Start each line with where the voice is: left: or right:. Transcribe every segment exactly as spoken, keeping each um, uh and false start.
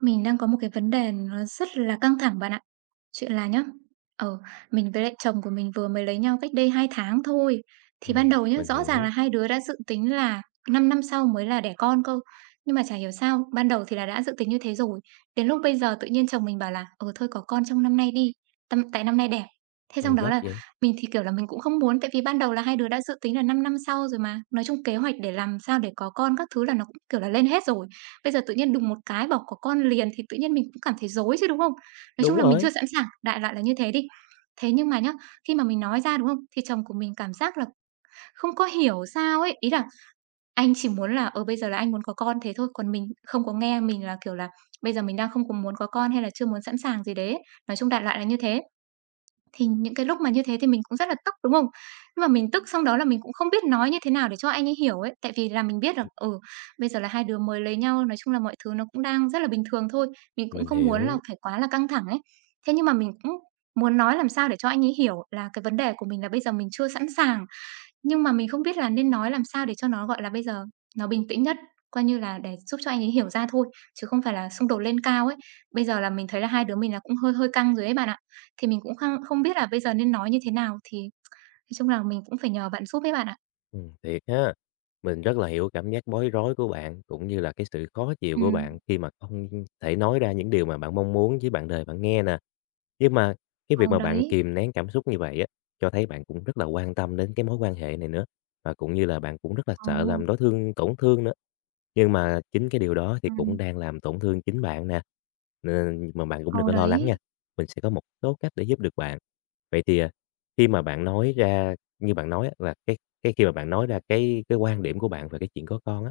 right: Mình đang có một cái vấn đề nó rất là căng thẳng bạn ạ. Chuyện là nhá, ờ, mình với lại chồng của mình vừa mới lấy nhau cách đây hai tháng thôi. Thì ban
left: Ừm,
right: đầu nhá,
left: mình
right: rõ ràng là
left: hiểu.
right: hai đứa đã dự tính là 5 năm sau mới là đẻ con cơ. Nhưng mà chả hiểu sao, ban đầu thì là đã dự tính như thế rồi. Đến lúc bây giờ tự nhiên chồng mình bảo là "Ờ, thôi có con trong năm nay đi, tâm tại năm nay đẻ." Thế xong
left: Ôi,
right: đó
left: gấp
right: là
left: vậy?
right: mình thì, kiểu là, mình cũng không muốn, tại vì ban đầu là hai đứa đã dự tính là 5 năm sau rồi mà. Nói chung kế hoạch để làm sao để có con các thứ là nó cũng, kiểu là, lên hết rồi. Bây giờ tự nhiên đùng một cái bảo có con liền thì tự nhiên mình cũng cảm thấy rối chứ, đúng không? Nói chung
left: Đúng
right: là mình chưa
left: rồi.
right: sẵn sàng, đại loại là như thế đi. Thế nhưng mà nhá, khi mà mình nói ra, đúng không? Thì chồng của mình cảm giác là không có hiểu sao ấy, ý là anh chỉ muốn là, ờ, bây giờ là anh muốn có con thế thôi, còn mình không có nghe mình là, kiểu là, bây giờ mình đang không có muốn có con hay là chưa muốn sẵn sàng gì đấy ấy. Nói chung đại loại là như thế. Thì những cái lúc mà như thế thì mình cũng rất là tức, đúng không? Nhưng mà mình tức xong đó là mình cũng không biết nói như thế nào để cho anh ấy hiểu ấy, tại vì là mình biết là, ừ, bây giờ là hai đứa mới lấy nhau, nói chung là mọi thứ nó cũng đang rất là bình thường thôi, mình cũng
left: Mình
right: không muốn là
left: hiểu.
right: phải quá là căng thẳng ấy. Thế nhưng mà mình cũng muốn nói làm sao để cho anh ấy hiểu là cái vấn đề của mình là bây giờ mình chưa sẵn sàng. Nhưng mà mình không biết là nên nói làm sao để cho nó, gọi là, bây giờ nó bình tĩnh nhất, coi như là để giúp cho anh ấy hiểu ra thôi, chứ không phải là xung đột lên cao ấy. Bây giờ là mình thấy là hai đứa mình là cũng hơi hơi căng rồi ấy bạn ạ. Thì mình cũng khăng không biết là bây giờ nên nói như thế nào, thì nói chung là mình cũng phải nhờ bạn giúp ấy bạn ạ.
left: Ừm, thiệt ha. Mình rất là hiểu cảm giác bối rối của bạn, cũng như là cái sự khó chịu của bạn
right: Ừm.
left: khi mà không thể nói ra những điều mà bạn mong muốn với bạn đời bạn nghe nè. Nhưng mà cái việc
right: Ừ,
left: mà bạn
right: đấy.
left: kìm nén cảm xúc như vậy á, cho thấy bạn cũng rất là quan tâm đến cái mối quan hệ này nữa, và cũng như là bạn cũng rất là sợ
right: Ừ.
left: làm đối thương tổn thương nữa. Nhưng mà chính cái điều đó thì cũng
right: Ừm.
left: đang làm tổn thương chính bạn nè, nên mà bạn cũng đừng
right: Ừ,
left: có lo lắng nha.
right: đấy.
left: Mình sẽ có một số cách để giúp được bạn. Vậy thì, à, khi mà bạn nói ra như bạn nói á là cái cái khi mà bạn nói ra cái cái quan điểm của bạn về cái chuyện có con á,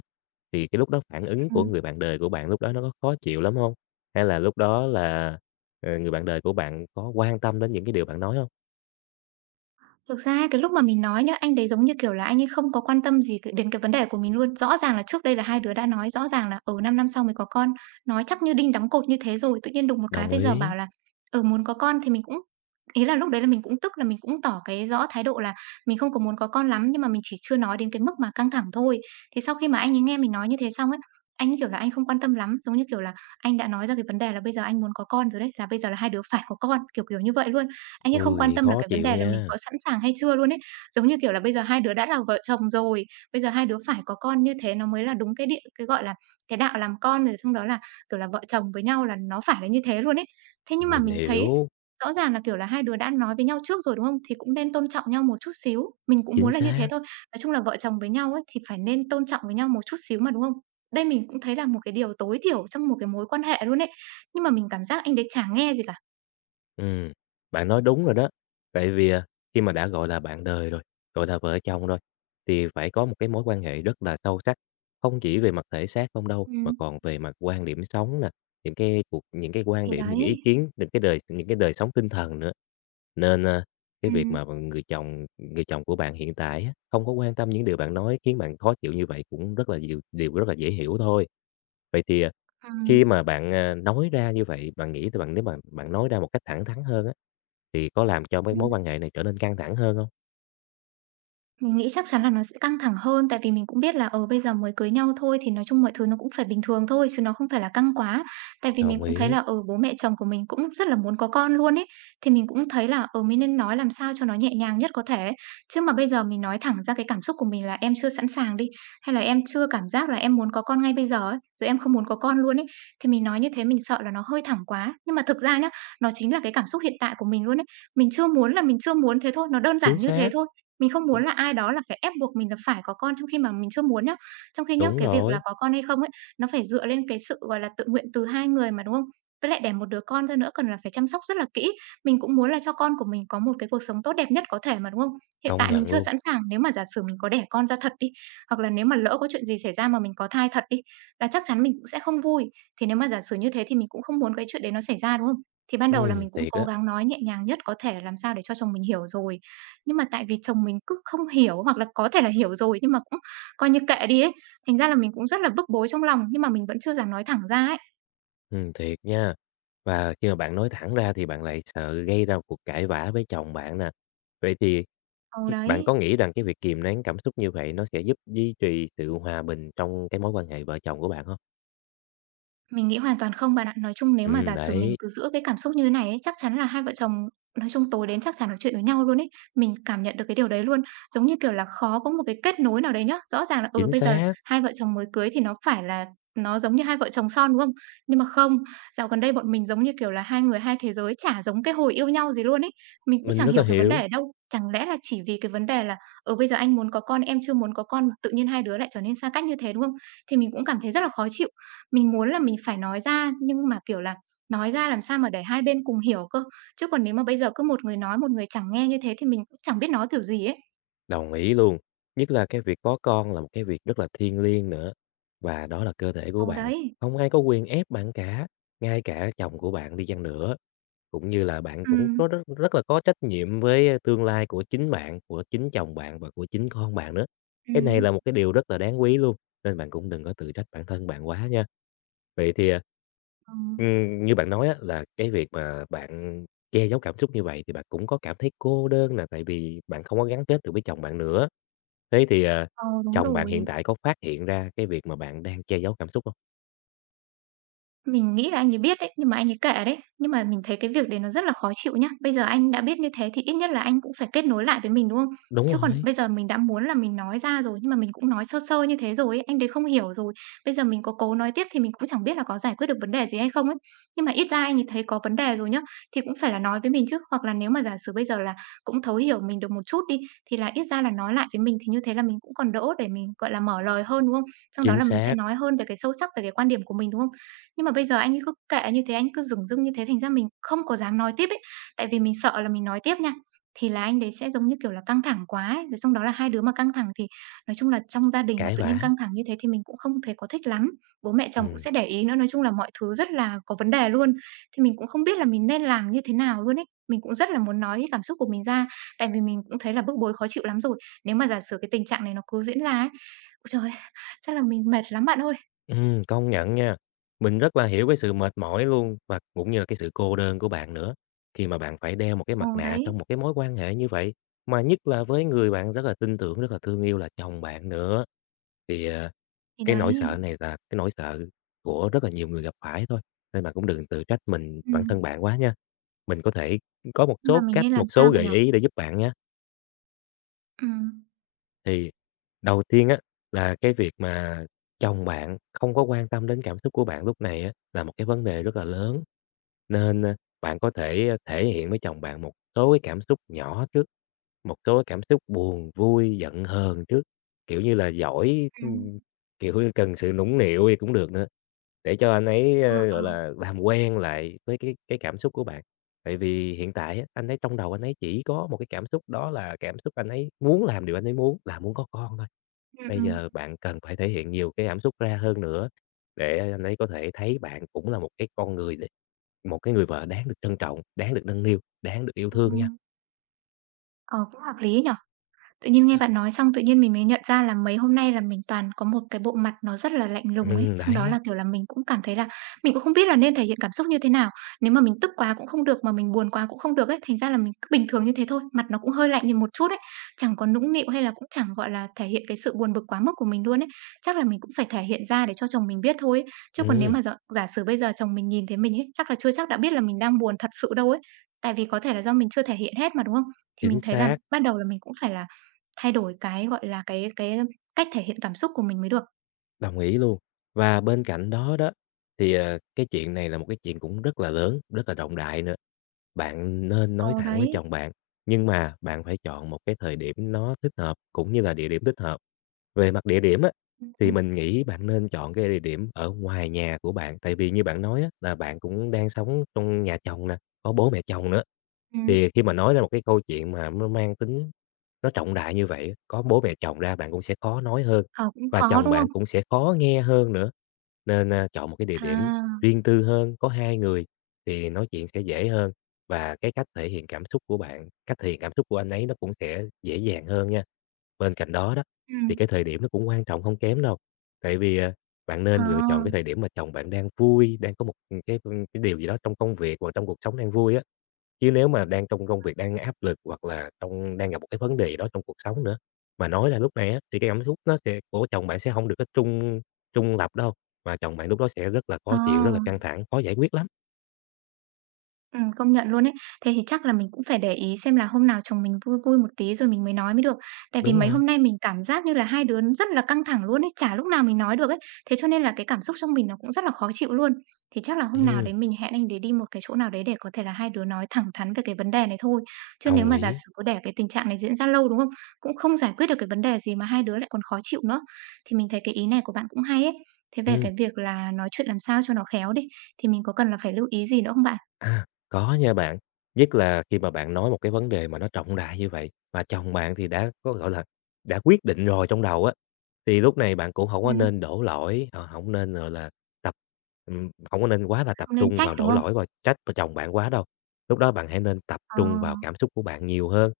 left: thì cái lúc đó phản ứng của
right: Ừm.
left: người bạn đời của bạn lúc đó nó có khó chịu lắm hông? Hay là lúc đó là, ờ, người bạn đời của bạn có quan tâm đến những cái điều bạn nói hông?
right: Thực ra cái lúc mà mình nói nhá, anh đấy giống như, kiểu là, anh ấy không có quan tâm gì c đến cái vấn đề của mình luôn. Rõ ràng là trước đây là hai đứa đã nói rõ ràng là, ở 5 năm năm sau mới có con, nói chắc như đinh đóng cột như thế rồi, tự nhiên đùng một cái
left: Đồng
right: bây giờ
left: ý.
right: bảo là, ở muốn có con thì mình cũng ý là lúc đấy là mình cũng tức là mình cũng tỏ cái rõ thái độ là mình không có muốn có con lắm, nhưng mà mình chỉ chưa nói đến cái mức mà căng thẳng thôi. Thì sau khi mà anh ấy nghe mình nói như thế xong ấy, anh ấy, kiểu là, anh không quan tâm lắm, giống như, kiểu là, anh đã nói ra cái vấn đề là bây giờ anh muốn có con rồi đấy, là bây giờ là hai đứa phải có con, kiểu, kiểu như vậy luôn. Anh ấy không quan
left: Ôi,
right: tâm là
left: khó
right: cái vấn
left: chịu
right: đề là mình
left: nha.
right: có sẵn sàng hay chưa luôn ấy. Giống như, kiểu là, bây giờ hai đứa đã là vợ chồng rồi, bây giờ hai đứa phải có con như thế nó mới là đúng cái địa cái, gọi là, cái đạo làm con, rồi xong đó là, kiểu là, vợ chồng với nhau là nó phải là như thế luôn ấy. Thế nhưng mà
left: Mình
right: mình thấy
left: hiểu.
right: rõ ràng là, kiểu là, hai đứa đã nói với nhau trước rồi, đúng không? Thì cũng nên tôn trọng nhau một chút xíu. Mình cũng
left: Chính
right: muốn là như thế
left: xác.
right: thôi. Nói chung là vợ chồng với nhau ấy thì phải nên tôn trọng với nhau một chút xíu mà, đúng không? Đây mình cũng thấy là một cái điều tối thiểu trong một cái mối quan hệ luôn ấy. Nhưng mà mình cảm giác anh đấy chả nghe gì cả.
left: Ừm, bạn nói đúng rồi đó. Tại vì, à, khi mà đã gọi là bạn đời rồi, gọi là vợ chồng rồi, thì phải có một cái mối quan hệ rất là sâu sắc, không chỉ về mặt thể xác không đâu, mà
right: Ừm.
left: còn về mặt quan điểm sống nè, những cái cuộc những cái quan
right: Thì
left: điểm, những ý
right: đấy.
left: kiến, những cái đời những cái đời sống tinh thần nữa. Nên, a, cái việc
right: Ừm,
left: mà người chồng người chồng của bạn hiện tại á, không có quan tâm những điều bạn nói khiến bạn khó chịu như vậy cũng rất là điều điều rất là dễ hiểu thôi. Vậy thì, à,
right: ừm,
left: khi mà bạn, à, nói ra như vậy, bạn nghĩ thì bạn nếu mà bạn nói ra một cách thẳng thắn hơn á, thì có làm cho mấy mối
right: ừm.
left: quan hệ này trở nên căng thẳng hơn hông?
right: Mình nghĩ chắc chắn là nó sẽ căng thẳng hơn, tại vì mình cũng biết là, ờ, bây giờ mới cưới nhau thôi thì nói chung mọi thứ nó cũng phải bình thường thôi, chứ nó không phải là căng quá. Tại vì mình
left: Đồng
right: cũng thấy
left: ý.
right: là, ừ, bố mẹ chồng của mình cũng rất là muốn có con luôn ấy, thì mình cũng thấy là, ừ, mình nên nói làm sao cho nó nhẹ nhàng nhất có thể ấy. Chứ mà bây giờ mình nói thẳng ra cái cảm xúc của mình là "Em chưa sẵn sàng" đi, hay là "Em chưa cảm giác là em muốn có con ngay bây giờ" ấy, rồi "Em không muốn có con luôn" ấy, thì mình nói như thế mình sợ là nó hơi thẳng quá. Nhưng mà thực ra nhá, nó chính là cái cảm xúc hiện tại của mình luôn ấy. Mình chưa muốn là mình chưa muốn thế thôi, nó đơn
left: Chính
right: giản như thế
left: xác.
right: thôi. Mình không
left: đúng
right: muốn là ai đó là phải ép buộc mình là phải có con trong khi mà mình chưa muốn nhá. Trong khi nhá,
left: đúng
right: cái việc là
left: rồi.
right: có con hay không ấy, nó phải dựa lên cái sự, gọi là, tự nguyện từ hai người mà, đúng không? Với lại đẻ một đứa con ra nữa cần là phải chăm sóc rất là kỹ. Mình cũng muốn là cho con của mình có một cái cuộc sống tốt đẹp nhất có thể mà, đúng không? Hiện
left: Công
right: tại mình
left: nhận
right: chưa
left: luôn.
right: sẵn sàng, nếu mà giả sử mình có đẻ con ra thật đi, hoặc là nếu mà lỡ có chuyện gì xảy ra mà mình có thai thật đi, là chắc chắn mình cũng sẽ không vui. Thì nếu mà giả sử như thế thì mình cũng không muốn cái chuyện đấy nó xảy ra, đúng không? Thì ban đầu là
left: Ừm,
right: mình cũng
left: thiệt
right: cố
left: á.
right: gắng nói nhẹ nhàng nhất có thể làm sao để cho chồng mình hiểu rồi. Nhưng mà tại vì chồng mình cứ không hiểu, hoặc là có thể là hiểu rồi nhưng mà cũng coi như kệ đi ấy, thành ra là mình cũng rất là bức bối trong lòng, nhưng mà mình vẫn chưa dám nói thẳng ra ấy.
left: Ừm, thiệt nha. Và khi mà bạn nói thẳng ra thì bạn lại sợ gây ra một cuộc cãi vã với chồng bạn nè. Vậy thì
right: Ừ,
left: khi bạn
right: đấy.
left: có nghĩ rằng cái việc kìm nén cảm xúc như vậy nó sẽ giúp duy trì sự hòa bình trong cái mối quan hệ vợ chồng của bạn không?
right: Mình nghĩ hoàn toàn không bạn ạ. Nói chung nếu mà
left: Ừm,
right: giả sử mình
left: đấy.
right: cứ giữ cái cảm xúc như thế này ấy, chắc chắn là hai vợ chồng nói chung tối đến chắc chắn nói chuyện với nhau luôn ấy. Mình cảm nhận được cái điều đấy luôn. Giống như kiểu là khó có một cái kết nối nào đấy nhá. Rõ ràng là ừ
left: Chính
right: bây giờ
left: xác.
right: hai vợ chồng mới cưới thì nó phải là nó giống như hai vợ chồng son đúng không? Nhưng mà không, dạo gần đây bọn mình giống như kiểu là hai người hai thế giới chả giống cái hồi yêu nhau gì luôn ấy. Mình cũng
left: Mình
right: chẳng
left: rất
right: hiểu
left: là
right: cái vấn đề
left: hiểu.
right: ở đâu. Chẳng lẽ là chỉ vì cái vấn đề là ừ bây giờ anh muốn có con em chưa muốn có con, tự nhiên hai đứa lại trở nên xa cách như thế đúng không? Thì mình cũng cảm thấy rất là khó chịu mình muốn là mình phải nói ra, nhưng mà, kiểu là, nói ra làm sao mà để hai bên cùng hiểu cơ, chứ còn nếu mà bây giờ cứ một người nói, một người chẳng nghe như thế thì mình cũng chẳng biết nói kiểu gì ấy.
left: Đồng ý luôn. Nhất là cái việc có con là một cái việc rất là thiêng liêng nữa. Và đó là cơ thể của
right: Ừ,
left: bạn.
right: đấy.
left: Không ai có quyền ép bạn cả, ngay cả chồng của bạn đi chăng nữa. Cũng như là bạn
right: Ừ.
left: cũng có rất, rất là có trách nhiệm với tương lai của chính bạn, của chính chồng bạn và của chính con bạn nữa. Cái này
right: Ừm.
left: là một cái điều rất là đáng quý luôn. Nên bạn cũng đừng có tự trách bản thân bạn quá nha. Vậy thì, à
right: Ờ,
left: ừm, như bạn nói á, là cái việc mà bạn che giấu cảm xúc như vậy thì bạn cũng có cảm thấy cô đơn là tại vì bạn không có gắn kết được với chồng bạn nữa. Thế thì, à,
right: ờ, đúng
left: chồng bạn
right: rồi.
left: hiện tại có phát hiện ra cái việc mà bạn đang che giấu cảm xúc không?
right: Mình nghĩ là anh ấy biết đấy, nhưng mà anh ấy kệ đấy. Nhưng mà mình thấy cái việc đấy nó rất là khó chịu nhá. Bây giờ anh đã biết như thế thì ít nhất là anh cũng phải kết nối lại với mình, đúng không?
left: Đúng
right: Chứ còn
left: rồi.
right: bây giờ mình đã muốn là mình nói ra rồi, nhưng mà mình cũng nói sơ sơ như thế rồi ấy, anh đấy không hiểu rồi. Bây giờ mình có cố nói tiếp thì mình cũng chẳng biết là có giải quyết được vấn đề gì hay không ấy. Nhưng mà ít ra anh ấy thấy có vấn đề rồi nhá, thì cũng phải là nói với mình chứ. Hoặc là nếu mà giả sử bây giờ là cũng thấu hiểu mình được một chút đi, thì là ít ra là nói lại với mình thì như thế là mình cũng còn đỡ để mình, gọi là, mở lời hơn, đúng không? Xong đó
left: Chính
right: là mình sẽ
left: xác.
right: nói hơn về cái sâu sắc về cái quan điểm của mình, đúng không? Nhưng mà bây giờ anh ấy cứ kệ như thế, anh cứ dửng dưng như thế, thành ra mình không có dám nói tiếp ấy, tại vì mình sợ là mình nói tiếp nha, thì là anh đấy sẽ, giống như kiểu là, căng thẳng quá ấy, rồi xong đó là hai đứa mà căng thẳng thì nói chung là trong gia đình mà
left: Cãi
right: tự nhiên
left: vã.
right: căng thẳng như thế thì mình cũng không thấy có thích lắm. Bố mẹ chồng cũng
left: Ừm.
right: sẽ để ý nữa, nói chung là mọi thứ rất là có vấn đề luôn, thì mình cũng không biết là mình nên làm như thế nào luôn ấy. Mình cũng rất là muốn nói cái cảm xúc của mình ra, tại vì mình cũng thấy là bức bối khó chịu lắm rồi. Nếu mà giả sử cái tình trạng này nó cứ diễn ra ấy, ôi trời ơi, chắc là mình mệt lắm bạn ơi.
left: Ừm, công nhận nha. Mình rất là hiểu cái sự mệt mỏi luôn và cũng như là cái sự cô đơn của bạn nữa, khi mà bạn phải đeo một cái mặt
right: Ồ,
left: nạ
right: đấy,
left: trong một cái mối quan hệ như vậy, mà nhất là với người bạn rất là tin tưởng, rất là thương yêu là chồng bạn nữa. Thì, ờ,
right: thì
left: cái nỗi
right: đấy.
left: sợ này là cái nỗi sợ của rất là nhiều người gặp phải thôi, nên bạn cũng đừng tự trách mình
right: Ừ.
left: bản thân bạn quá nha. Mình có thể có một
right: Nhưng mà
left: số
right: mình
left: cách,
right: nên
left: một
right: làm
left: số
right: sao bạn
left: gợi
right: nhỉ?
left: ý để giúp bạn nha.
right: Ừm,
left: Thì đầu tiên á, là cái việc mà chồng bạn không có quan tâm đến cảm xúc của bạn lúc này á, là một cái vấn đề rất là lớn. Nên, ơ, bạn có thể, ơ, thể hiện với chồng bạn một số cái cảm xúc nhỏ trước, một số cái cảm xúc buồn, vui, giận hờn trước, kiểu như là, giỏi,
right: ừm.
left: ừm, kiểu như, cần sự nũng nịu gì cũng được nữa, để cho anh ấy,
right: Ờ,
left: ơ,
right: ờ.
left: gọi là, làm quen lại với cái cái cảm xúc của bạn. Tại vì hiện tại á, anh ấy trong đầu anh ấy chỉ có một cái cảm xúc đó là cảm xúc anh ấy muốn làm điều anh ấy muốn, là muốn có con thôi.
right: Ừm,
left: Bây
right: ừm.
left: giờ bạn cần phải thể hiện nhiều cái cảm xúc ra hơn nữa, để anh ấy có thể thấy bạn cũng là một cái con người đ một cái người vợ đáng được trân trọng, đáng được nâng niu, đáng được yêu thương nha.
right: Ừm. Ờ, cũng hợp lý nhỉ? Tự nhiên nghe
left: Ừm.
right: bạn nói xong tự nhiên mình mới nhận ra là mấy hôm nay là mình toàn có một cái bộ mặt nó rất là lạnh lùng ấy, xong đó
left: Đấy.
right: là, kiểu là, mình cũng cảm thấy là mình cũng không biết là nên thể hiện cảm xúc như thế nào. Nếu mà mình tức quá cũng không được, mà mình buồn quá cũng không được ấy, thành ra là mình cứ bình thường như thế thôi, mặt nó cũng hơi lạnh đi một chút ấy, chẳng có nũng nịu hay là cũng chẳng, gọi là, thể hiện cái sự buồn bực quá mức của mình luôn ấy. Chắc là mình cũng phải thể hiện ra để cho chồng mình biết thôi ấy, chứ còn nếu
left: Ừm.
right: mà giả giả sử bây giờ chồng mình nhìn thấy mình ấy, chắc là chưa chắc đã biết là mình đang buồn thật sự đâu ấy, tại vì có thể là do mình chưa thể hiện hết mà, đúng không? Thì mình
left: Chính
right: thấy là
left: xác.
right: bắt đầu là mình cũng phải là thay đổi cái, gọi là, cái cái cách thể hiện cảm xúc của mình mới được.
left: Đồng ý luôn. Và bên cạnh đó đó, thì, ờ, cái chuyện này là một cái chuyện cũng rất là lớn, rất là trọng đại nữa. Bạn nên nói
right: Ờ,
left: thẳng với
right: đấy.
left: chồng bạn, nhưng mà bạn phải chọn một cái thời điểm nó thích hợp cũng như là địa điểm thích hợp. Về mặt địa điểm á,
right: Ừm,
left: thì
right: ừm,
left: mình nghĩ bạn nên chọn cái địa điểm ở ngoài nhà của bạn, tại vì như bạn nói á, là bạn cũng đang sống trong nhà chồng nè, có bố mẹ chồng nữa.
right: ừm.
left: Thì khi mà nói ra một cái câu chuyện mà nó mang tính nó trọng đại như vậy á, có bố mẹ chồng ra bạn cũng sẽ khó nói hơn
right: Ờ, cũng
left: và
right: khó,
left: chồng
right: đúng
left: bạn
right: không?
left: cũng sẽ khó nghe hơn nữa. Nên, a, chọn một cái địa điểm
right: À,
left: riêng tư hơn, có hai người thì nói chuyện sẽ dễ hơn. Và cái cách thể hiện cảm xúc của bạn, cách thể hiện cảm xúc của anh ấy nó cũng sẽ dễ dàng hơn nha. Bên cạnh đó đó, thì
right: ừm,
left: cái thời điểm nó cũng quan trọng không kém đâu. Tại vì, à, bạn
right: ờ,
left: nên lựa chọn cái thời điểm mà chồng bạn đang vui, đang có một, ừ, cái, ừ, cái điều gì đó trong công việc hoặc trong cuộc sống đang vui á. Chứ nếu mà đang trong công việc đang áp lực hoặc là trong đang gặp một cái vấn đề gì đó trong cuộc sống nữa, mà nói là lúc này á, thì cái cảm xúc nó sẽ của chồng bạn sẽ không được cái trung trung lập đâu, mà chồng bạn lúc đó sẽ rất là
right: ờ.
left: khó chịu, rất là căng thẳng, khó giải quyết lắm.
right: Ừm, công nhận luôn ấy. Thế thì chắc là mình cũng phải để ý xem là hôm nào chồng mình vui vui một tí rồi mình mới nói mới được. Tại vì
left: Đúng
right: mấy
left: rồi.
right: hôm nay mình cảm giác như là hai đứa rất là căng thẳng luôn ấy, chả lúc nào mình nói được ấy. Thế cho nên là cái cảm xúc trong mình nó cũng rất là khó chịu luôn. Thì chắc là hôm nào
left: Ừm.
right: đấy mình hẹn anh để đi một cái chỗ nào đấy để có thể là hai đứa nói thẳng thắn về cái vấn đề này thôi. Chứ nếu
left: Đồng
right: mà giả
left: ý.
right: sử cứ để cái tình trạng này diễn ra lâu, đúng không? Cũng không giải quyết được cái vấn đề gì mà hai đứa lại còn khó chịu nữa. Thì mình thấy cái ý này của bạn cũng hay ấy. Thế về
left: Ừm.
right: cái việc là nói chuyện làm sao cho nó khéo đi, thì mình có cần là phải lưu ý gì nữa không bạn?
left: À, có nha bạn. Nhất là khi mà bạn nói một cái vấn đề mà nó trọng đại như vậy, mà chồng bạn thì đã có, gọi là, đã quyết định rồi trong đầu á, thì lúc này bạn cũng không có
right: Ừm.
left: nên đổ lỗi, ờ, hổng nên, gọi là, tập ừm, hổng có nên quá là tập
right: Không nên
left: trung
right: trách,
left: vào
right: đúng
left: đổ
right: không?
left: lỗi và trách vào chồng bạn quá đâu. Lúc đó bạn hãy nên tập
right: Ờ,
left: trung vào cảm xúc của bạn nhiều hơn.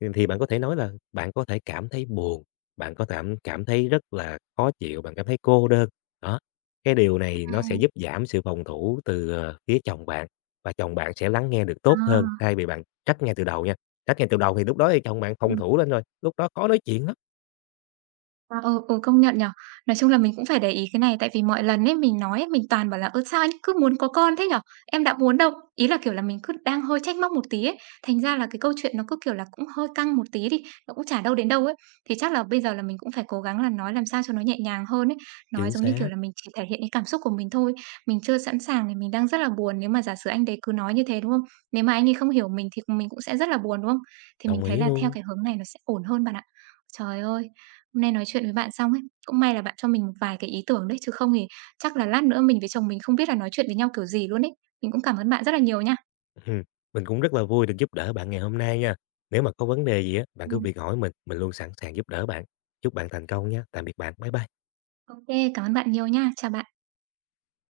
left: Thì thì bạn có thể nói là bạn có thể cảm thấy buồn, bạn có cảm cảm thấy rất là khó chịu, bạn cảm thấy cô đơn. Đó, cái điều này nó sẽ
right: ừm,
left: giúp giảm sự phòng thủ từ, ờ, phía chồng bạn và chồng bạn sẽ lắng nghe được tốt hơn
right: à,
left: thay vì bạn trách ngay từ đầu nha. Trách ngay từ đầu thì lúc đó thì chồng bạn phòng
right: ừm.
left: thủ lên rồi, lúc đó khó nói chuyện lắm.
right: À, ừ, ừ, công nhận nhở? Nói chung là mình cũng phải để ý cái này tại vì mọi lần ấy mình nói ấy, mình toàn bảo là "Ơ, sao anh cứ muốn có con thế nhở? Em đã muốn đâu." Ý là, kiểu là, mình cứ đang hơi trách móc một tí ấy, thành ra là cái câu chuyện nó cứ, kiểu là, cũng hơi căng một tí đi, nó cũng chả đâu đến đâu ấy. Thì chắc là bây giờ là mình cũng phải cố gắng là nói làm sao cho nó nhẹ nhàng hơn ấy, nói
left: Chính
right: giống như, kiểu
left: xác.
right: là, mình chỉ thể hiện cái cảm xúc của mình thôi. Mình chưa sẵn sàng thì mình đang rất là buồn, nếu mà giả sử anh đấy cứ nói như thế, đúng không? Nếu mà anh ấy không hiểu mình thì mình cũng sẽ rất là buồn, đúng không? Thì mình
left: Đồng
right: thấy
left: ý
right: là theo
left: luôn.
right: cái hướng này nó sẽ ổn hơn bạn ạ. Trời ơi! Hôm nay nói chuyện với bạn xong ấy, cũng may là bạn cho mình một vài cái ý tưởng đấy, chứ không thì chắc là lát nữa mình với chồng mình không biết là nói chuyện với nhau kiểu gì luôn đấy. Mình cũng cảm ơn bạn rất là nhiều nha.
left: Ừm, mình cũng rất là vui được giúp đỡ bạn ngày hôm nay nha. Nếu mà có vấn đề gì á, bạn
right: Ừ.
left: cứ việc hỏi mình, mình luôn sẵn sàng giúp đỡ bạn. Chúc bạn thành công nha. Tạm biệt bạn. Bye bye.
right: OK, cảm ơn bạn nhiều nha. Chào bạn.